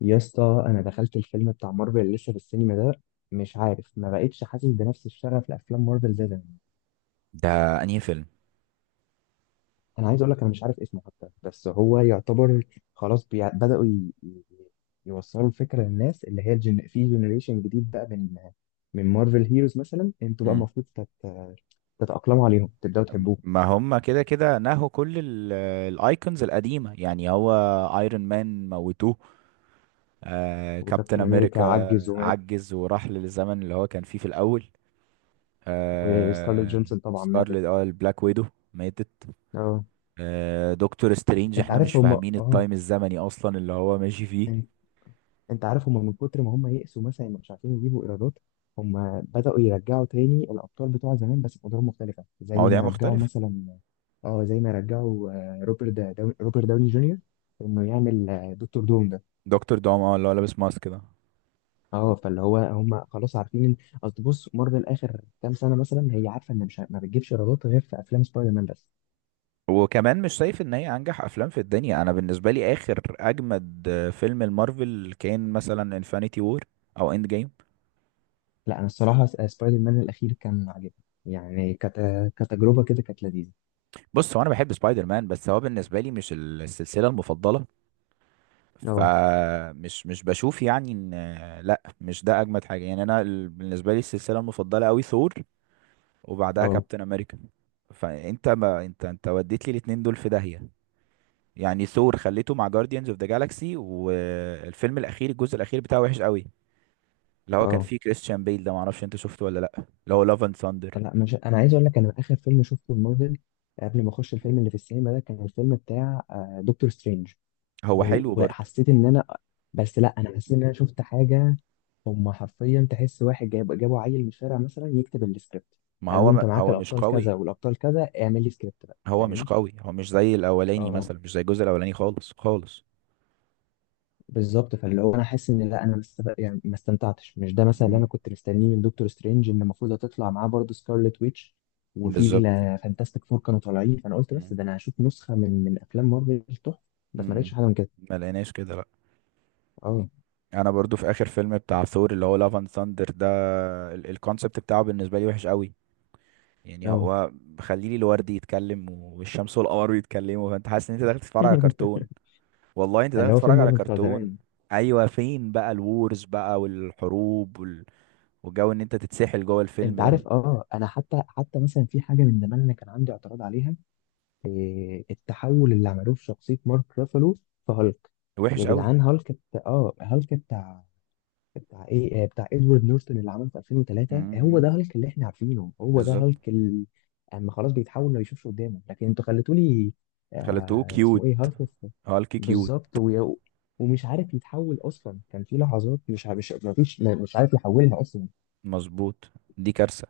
يا اسطى انا دخلت الفيلم بتاع مارفل اللي لسه في السينما ده. مش عارف ما بقتش حاسس بنفس الشغف لافلام مارفل زي زمان. ده انهي فيلم؟ انا عايز اقول لك انا مش عارف اسمه حتى، بس هو يعتبر خلاص بي... بداوا ي... ي- يوصلوا الفكره للناس اللي هي الجن... في جنريشن جديد بقى من مارفل هيروز. مثلا انتوا بقى مم. المفروض تتاقلموا عليهم، تبداوا تحبوهم. ما هم كده كده نهوا كل الايكونز القديمه، يعني هو ايرون مان موتوه، كابتن وكابتن امريكا امريكا عجز ومات، عجز وراح للزمن اللي هو كان فيه في الاول. وسكارليت آه جونسون طبعا ماتت. سكارلت، اه، البلاك ويدو ماتت. اه، دكتور سترينج انت احنا مش عارف هم، فاهمين اه التايم الزمني اصلا اللي هو ماشي فيه. انت عارف هم من كتر ما هم يئسوا مثلا مش عارفين يجيبوا ايرادات، هم بدأوا يرجعوا تاني الابطال بتوع زمان بس بأدوار مختلفة، زي مواضيع ما رجعوا مختلفه. مثلا، اه زي ما رجعوا روبرت دا داون روبرت داوني جونيور انه يعمل، دكتور دوم ده. دكتور دوم، اه، اللي هو لابس ماسك ده. اه فاللي هو هم خلاص عارفين ان، اصل بص مارفل اخر كام سنة مثلا هي عارفة ان مش ما بتجيبش ايرادات غير في افلام سبايدر مان بس. وكمان مش شايف ان هي انجح افلام في الدنيا؟ انا بالنسبه لي اخر اجمد فيلم المارفل كان مثلا انفينيتي وور او اند جيم. لا انا الصراحة سبايدر مان الاخير كان عاجبني، يعني كتجربة كده كانت لذيذة. بص، هو انا بحب سبايدر مان بس هو بالنسبه لي مش السلسله المفضله. اه، فمش مش بشوف يعني ان، لا، مش ده اجمد حاجه. يعني انا، بالنسبه لي السلسله المفضله قوي ثور وبعدها اه، كابتن امريكا. فانت، ما انت وديت لي الاتنين دول في داهيه. يعني ثور خليته مع جارديانز اوف ذا جالاكسي، والفيلم الاخير الجزء الاخير بتاعه وحش قوي، اللي هو كان اه، فيه كريستيان بيل ده، معرفش انت شفته ولا لأ، اللي هو لافن ساندر. لا مش، انا عايز اقول لك انا اخر فيلم شفته مارفل قبل ما اخش الفيلم اللي في السينما ده كان الفيلم بتاع دكتور سترينج. هو حلو و- برضه، وحسيت ان انا، بس لا انا حسيت ان انا شفت حاجه، هم حرفيا تحس واحد جابوا عيل من الشارع مثلا يكتب السكريبت، ما قالوا له هو انت ما معاك هو مش الابطال كذا قوي. والابطال كذا اعمل لي سكريبت بقى، هو مش فاهم؟ قوي، هو مش زي الأولاني اه مثلا، مش زي الجزء الأولاني خالص خالص. بالظبط. فاللي هو انا حاسس ان لا انا ما مست... يعني ما استمتعتش. مش ده مثلا اللي مم. انا كنت مستنيه من دكتور سترينج، ان المفروض هتطلع معاه برضه سكارلت ويتش وفي بالظبط. الفانتاستيك فور كانوا طالعين، فانا قلت بس مم. ده انا هشوف نسخه من افلام مارفل تحفه. بس ما مم. لقيتش حاجه من كده. ما لقيناش كده، لأ. اه، انا برضو في اخر فيلم بتاع ثور اللي هو لافن ثاندر ده، الكونسبت بتاعه بالنسبه لي وحش قوي. يعني اه. هو خليلي الورد يتكلم والشمس والقمر بيتكلموا، فانت حاسس ان انت داخل تتفرج على كرتون. والله انت داخل فاللي هو فين تتفرج على مارفل بتاع كرتون. زمان؟ ايوه، فين بقى الوورز بقى والحروب والجو ان انت تتسحل جوه انت الفيلم ده. عارف، اه انا حتى مثلا في حاجه من زمان انا كان عندي اعتراض عليها، إيه التحول اللي عملوه في شخصيه مارك رافالو في هالك. يا وحش قوي. جدعان هالك بت... اه هالك بتاع ايه؟ بتاع ادوارد نورتون اللي عمله في 2003، هو ده امم، هالك اللي احنا عارفينه، هو ده بالظبط. هالك اما خلاص بيتحول ما بيشوفش قدامه، لكن انتوا خليتوا لي خليته آه كيوت، اسمه ايه، هالك هالك كيوت. بالظبط. ويا- ومش عارف يتحول اصلا، كان في لحظات مش ما فيش ما- مش عارف يحولها اصلا. مظبوط، دي كارثة.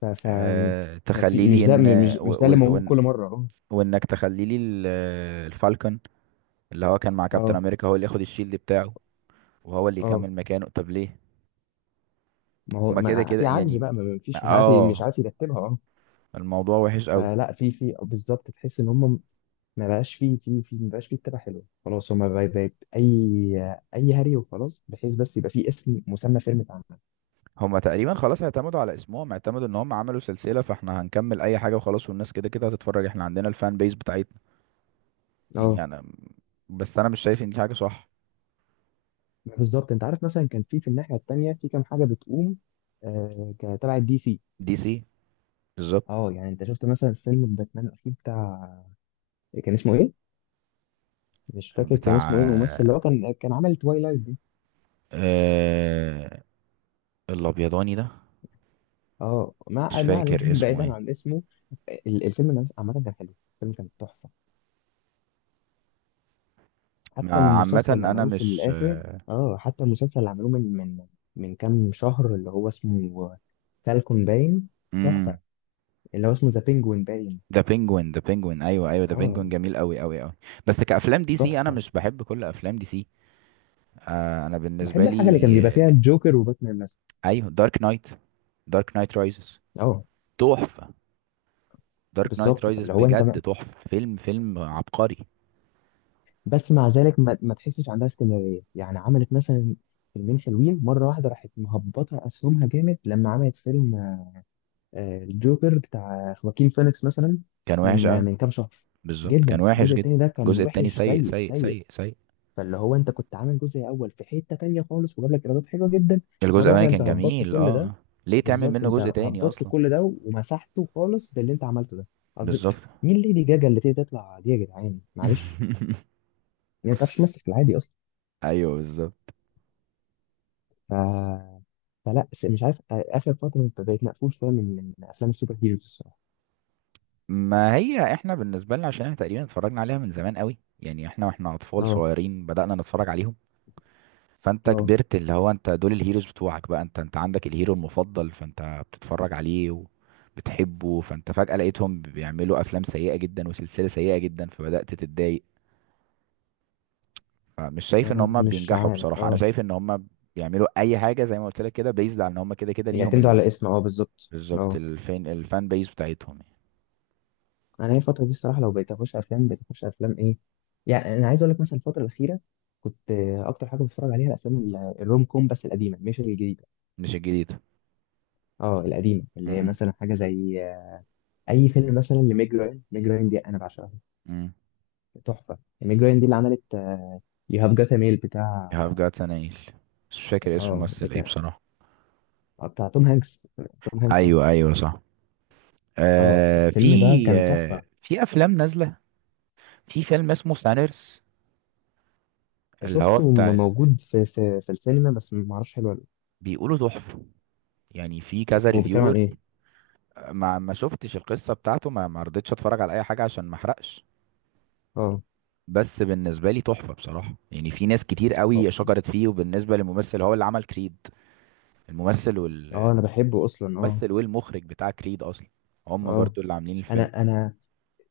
ف, ف أه، ما في تخلي لي مش ده، ان، و... مش ده اللي وال- موجود وان كل مره. اه، وانك تخلي لي الفالكون اللي هو كان مع كابتن اه، امريكا هو اللي ياخد الشيلد بتاعه وهو اللي اه، يكمل مكانه، طب ليه؟ ما هو هما كده ما كده في عجز يعني، بقى، ما ما فيش مش عارف مش اه، عارف يرتبها. اه الموضوع وحش قوي. فلا، في بالظبط تحس ان هم ما بقاش فيه فيه فيه ما بقاش فيه كتابة حلوة خلاص. هما بقت أي، أي هري وخلاص، بحيث بس يبقى فيه اسم مسمى فيلم اتعمل. هما تقريبا خلاص اعتمدوا على اسمهم، اعتمدوا ان هم عملوا سلسلة، فاحنا هنكمل اي حاجة وخلاص، والناس كده كده هتتفرج، احنا عندنا الفان بيس بتاعتنا. اه يعني انا، بس انا مش شايف ان دي حاجة صح. بالظبط. أنت عارف مثلا كان في الناحية التانية في كام حاجة بتقوم، كتبع الدي سي. دي سي، بالظبط. اه يعني أنت شفت مثلا فيلم باتمان الأخير بتاع، كان اسمه إيه؟ مش فاكر كان اسمه إيه، الممثل اللي بتاع، هو كان عامل توايلايت دي. آه، الابيضاني ده. اه مش ما ما فاكر علينا، اسمه بعيدا ايه. عن اسمه، الفيلم ده عامة كان حلو، الفيلم كان تحفة. حتى عامة المسلسل اللي انا عملوه في مش، الآخر، اه حتى المسلسل اللي عملوه من كام شهر اللي هو اسمه فالكون باين، امم، تحفة. اللي هو اسمه ذا بينجوين باين، ذا بينجوين، ذا بينجوين ايوه، ايوه ذا اه بينجوين جميل قوي قوي قوي. بس كافلام دي سي انا تحفة. مش بحب كل افلام دي سي. آه، انا بالنسبة بحب الحاجة اللي كان لي، بيبقى آه، فيها الجوكر وباتمان مثلا. ايوه، دارك نايت، دارك نايت رايزز اه تحفة. دارك نايت بالظبط. رايزز فاللي هو انت بجد ما... تحفة، فيلم فيلم عبقري. بس مع ذلك ما تحسش عندها استمرارية، يعني عملت مثلا فيلمين حلوين مرة واحدة راحت مهبطة أسهمها جامد لما عملت فيلم الجوكر بتاع خواكين فينيكس مثلا، كان وحش من قوي، كام شهر. بالظبط كان جدا وحش الجزء جدا. التاني ده كان الجزء التاني وحش، سيء سيء سيء سيء. سيء سيء. فاللي هو انت كنت عامل جزء اول في حته تانيه خالص وجاب لك ايرادات حلوه جدا، الجزء مره الاولاني واحده انت كان هبطت جميل، كل ده. اه. ليه تعمل بالظبط منه انت جزء تاني هبطت اصلا؟ كل ده ومسحته خالص باللي انت عملته ده، قصدي بالظبط. مين ليدي جاجا اللي تقدر تطلع دي يا جدعان معلش، يعني ما تعرفش تمثل في العادي اصلا. ايوه بالظبط. ف... فلا مش عارف، اخر فتره بقيت مقفول شويه من افلام السوبر هيروز الصراحه. ما هي احنا بالنسبة لنا، عشان احنا تقريبا اتفرجنا عليها من زمان قوي، يعني احنا واحنا اطفال اه، صغيرين بدأنا نتفرج عليهم. فانت اه، كبرت، اللي هو انت دول الهيروز بتوعك بقى، انت عندك الهيرو المفضل، فانت بتتفرج عليه وبتحبه، فانت فجأة لقيتهم بيعملوا افلام سيئة جدا وسلسلة سيئة جدا، فبدأت تتضايق. فمش شايف ان انا هم مش بينجحوا عارف، بصراحة. انا اه شايف ان هم بيعملوا اي حاجة زي ما قلت لك كده، بيزد على ان هم كده كده ليهم يعتمدوا على اسم، اه بالظبط، بالظبط. اه. الفين الفان بيز بتاعتهم يعني. انا هي الفتره دي الصراحه لو بقيت اخش افلام، بقيت اخش افلام ايه؟ يعني انا عايز اقول لك مثلا الفتره الاخيره كنت، اكتر حاجه بتفرج عليها الافلام الروم كوم، بس القديمه مش الجديده، مش الجديدة، اه القديمه اللي هي امم، مثلا حاجه زي اي فيلم مثلا لميج راين. ميج راين دي انا بعشقها، امم. تحفه. ميج راين دي اللي عملت يو هاف جات ميل You بتاع، have got an ale، بس مش فاكر اسم اه الممثل ايه بتاع، بصراحة. بتاع توم هانكس. توم هانكس، اه، ايوه ايوه صح. اه، آه الفيلم ده في، كان آه تحفه. في افلام نازلة، في فيلم اسمه سانرس اللي هو شفته بتاع موجود في في السينما بس ما اعرفش حلو ولا بيقولوا تحفة، يعني في لأ. كذا طب هو بيتكلم عن ريفيور. ايه؟ ما شفتش القصة بتاعته، ما رضيتش اتفرج على اي حاجة عشان ما احرقش. اه، بس بالنسبة لي تحفة بصراحة. يعني في ناس كتير اه، قوي شكرت فيه، وبالنسبة للممثل هو اللي عمل كريد. الممثل والممثل انا بحبه اصلا، اه، والمخرج بتاع كريد اصلا، هم اه. برضو اللي عاملين الفيلم. انا، انا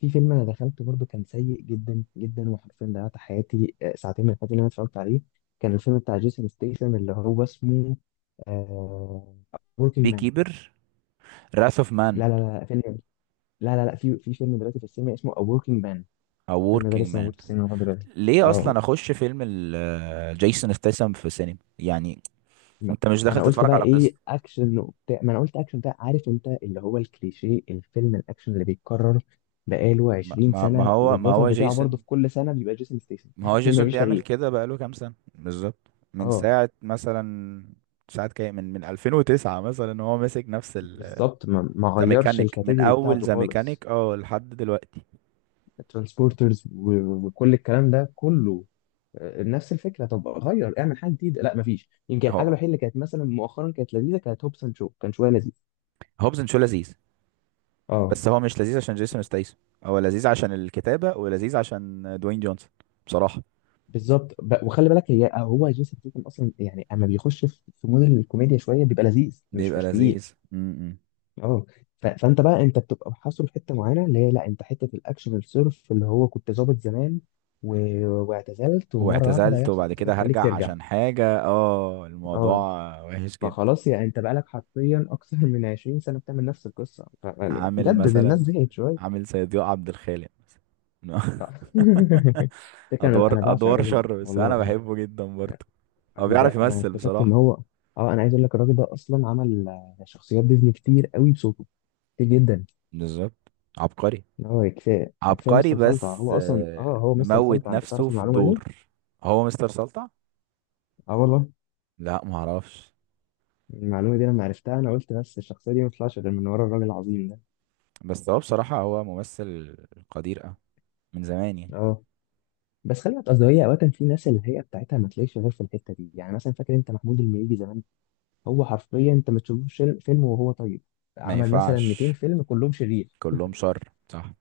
في فيلم انا دخلته برضو كان سيء جدا جدا، وحرفيا ضيعت حياتي، ساعتين من حياتي اللي انا اتفرجت عليه، كان الفيلم بتاع جيسون ستيثم اللي هو اسمه آه وركينج بي مان. كيبر، راث اوف مان، لا لا لا، فيلم، لا لا لا في فيلم دلوقتي في السينما اسمه A Working Man، او الفيلم ده وركينج لسه مان. موجود في السينما لغايه دلوقتي. ليه اه اصلا اخش فيلم جيسون ستاثام في سينما يعني؟ ما- انت مش داخل انا قلت تتفرج بقى على قصة. ايه اكشن وبتاع، ما انا قلت اكشن بتاع، عارف انت اللي هو الكليشيه، الفيلم الاكشن اللي بيتكرر بقاله ما 20 ما ما سنه هو ما والبطل هو بتاعه برضه جيسون، في كل سنه بيبقى جيسون ستيسن. ما هو جيسون مفيش بيعمل تغيير. كده بقاله كام سنة بالظبط، من اه ساعة مثلا، ساعة كام، من 2009 مثلا هو ماسك نفس ال، بالظبط، ما ذا غيرش ميكانيك، من الكاتيجوري أول بتاعته ذا خالص. ميكانيك اه لحد دلوقتي. ترانسبورترز وكل الكلام ده كله، نفس الفكره. طب غير، اعمل حاجه جديده، لا مفيش. يمكن الحاجه هو الوحيده اللي كانت مثلا مؤخرا كانت لذيذه كانت هوبس اند شو، كان شويه لذيذ. هوبزن شو لذيذ، اه بس هو مش لذيذ عشان جيسون ستايسون. هو لذيذ عشان الكتابة ولذيذ عشان دوين جونسون، بصراحة. بالظبط. ب- وخلي بالك هي، هو جيسون ستيتم اصلا يعني اما بيخش في مود الكوميديا شويه بيبقى لذيذ، مش بيبقى مش تقيل. لذيذ، م -م. اه ف- فانت بقى، انت بتبقى محاصر في حته معينه اللي هي، لا انت حته الاكشن الصرف اللي هو كنت ظابط زمان و... واعتزلت، ومره واحده واعتزلت هيحصل وبعد حاجه كده تخليك هرجع ترجع. عشان حاجة، اه، الموضوع اه وحش جدا. فخلاص، يعني انت بقالك حرفيا اكثر من 20 سنه بتعمل نفس القصه، يعني عامل جدد، الناس مثلا، زهقت شويه. عامل زي ضياء عبد الخالق مثلا. فكرة، ادوار أنا بعشق ادوار الراجل ده شر، بس انا والله. بحبه جدا برضه. هو الراجل ده بيعرف انا يمثل اكتشفت ان بصراحة، هو، اه انا عايز اقول لك الراجل ده اصلا عمل، شخصيات ديزني كتير قوي بصوته، كتير جدا. بالظبط. عبقري، إن هو كفايه، كفايه عبقري، مستر سلطع. بس هو اصلا، اه آه، هو مستر مموت سلطع، انت نفسه تعرف في المعلومه دي؟ الدور. هو مستر سلطع؟ اه والله. لا، معرفش. المعلومه دي لما عرفتها انا قلت بس الشخصيه دي ما تطلعش غير من ورا الراجل العظيم ده. بس هو بصراحة هو ممثل قدير أوي من زمان يعني. اه بس خلي بالك قصدي، هي اوقات في ناس الهيئه بتاعتها ما تلاقيش غير في الحته دي، يعني مثلا فاكر انت محمود المليجي زمان، هو حرفيا انت ما تشوفوش فيلم وهو طيب، ما عمل مثلا 200 ينفعش فيلم كلهم شرير. كلهم شر، صح.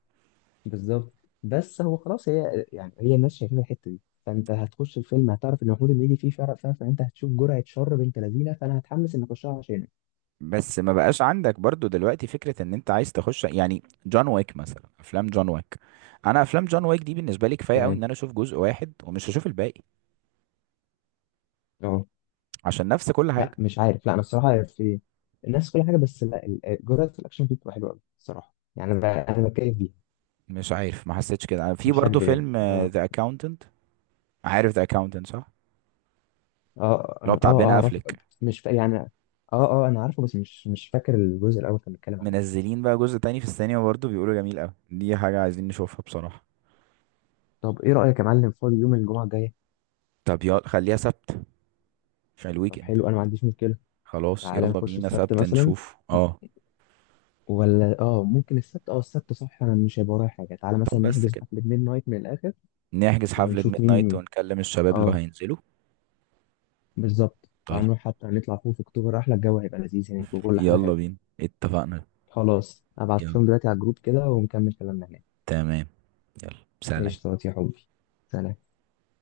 بالظبط. بس هو خلاص هي، يعني هي الناس شايفين الحته دي، فانت هتخش الفيلم هتعرف ان محمود اللي يجي فيه فرق، فاهم؟ فانت هتشوف جرعه شر بنت لذينه، فانا هتحمس اني اخشها عشانه. بس ما بقاش عندك برضو دلوقتي فكرة ان انت عايز تخش يعني جون ويك مثلا، افلام جون ويك. انا افلام جون ويك دي بالنسبة لي كفاية قوي تمام. ان انا اشوف جزء واحد ومش هشوف الباقي، اه عشان نفس كل لا حاجة. مش عارف، لا انا الصراحه في الناس كل حاجه، بس لا جرعه الاكشن فيه بتبقى حلوه قوي الصراحه، يعني انا بتكيف بيها، مش عارف، ما حسيتش كده. أنا في مش برضو هكدب يعني، فيلم اه، ذا اكاونتنت، عارف ذا اكاونتنت صح؟ اه، اللي هو اه، اه، بتاع أه، بين اعرف. افليك. مش فا... يعني اه، اه انا عارفه بس مش فاكر الجزء الاول كان بيتكلم عن ايه. منزلين بقى جزء تاني في السينما برضو، بيقولوا جميل قوي، دي حاجة عايزين نشوفها بصراحة. طب ايه رايك يا معلم فاضي يوم الجمعه الجايه؟ طب يلا خليها سبت عشان طب الويكند. حلو انا ما عنديش مشكله. خلاص، تعالى يلا نخش بينا السبت سبت مثلا، نشوف، اه. ولا اه، ممكن السبت، اه السبت صح، انا مش هيبقى ورايا حاجه، تعالى طب مثلا بس نحجز كده، حفله ميد نايت من الاخر نحجز حفلة ونشوف ميد نايت مين. ونكلم الشباب لو اه هينزلوا. بالظبط، طيب، تعالى نروح حتى نطلع فوق في اكتوبر، احلى، الجو هيبقى لذيذ هناك وكل حاجه يلا حلوه. بينا، اتفقنا. خلاص ابعت يلا، لهم دلوقتي على الجروب كده ونكمل كلامنا هناك. تمام، يلا ايش سلام. يا حبي؟ سلام.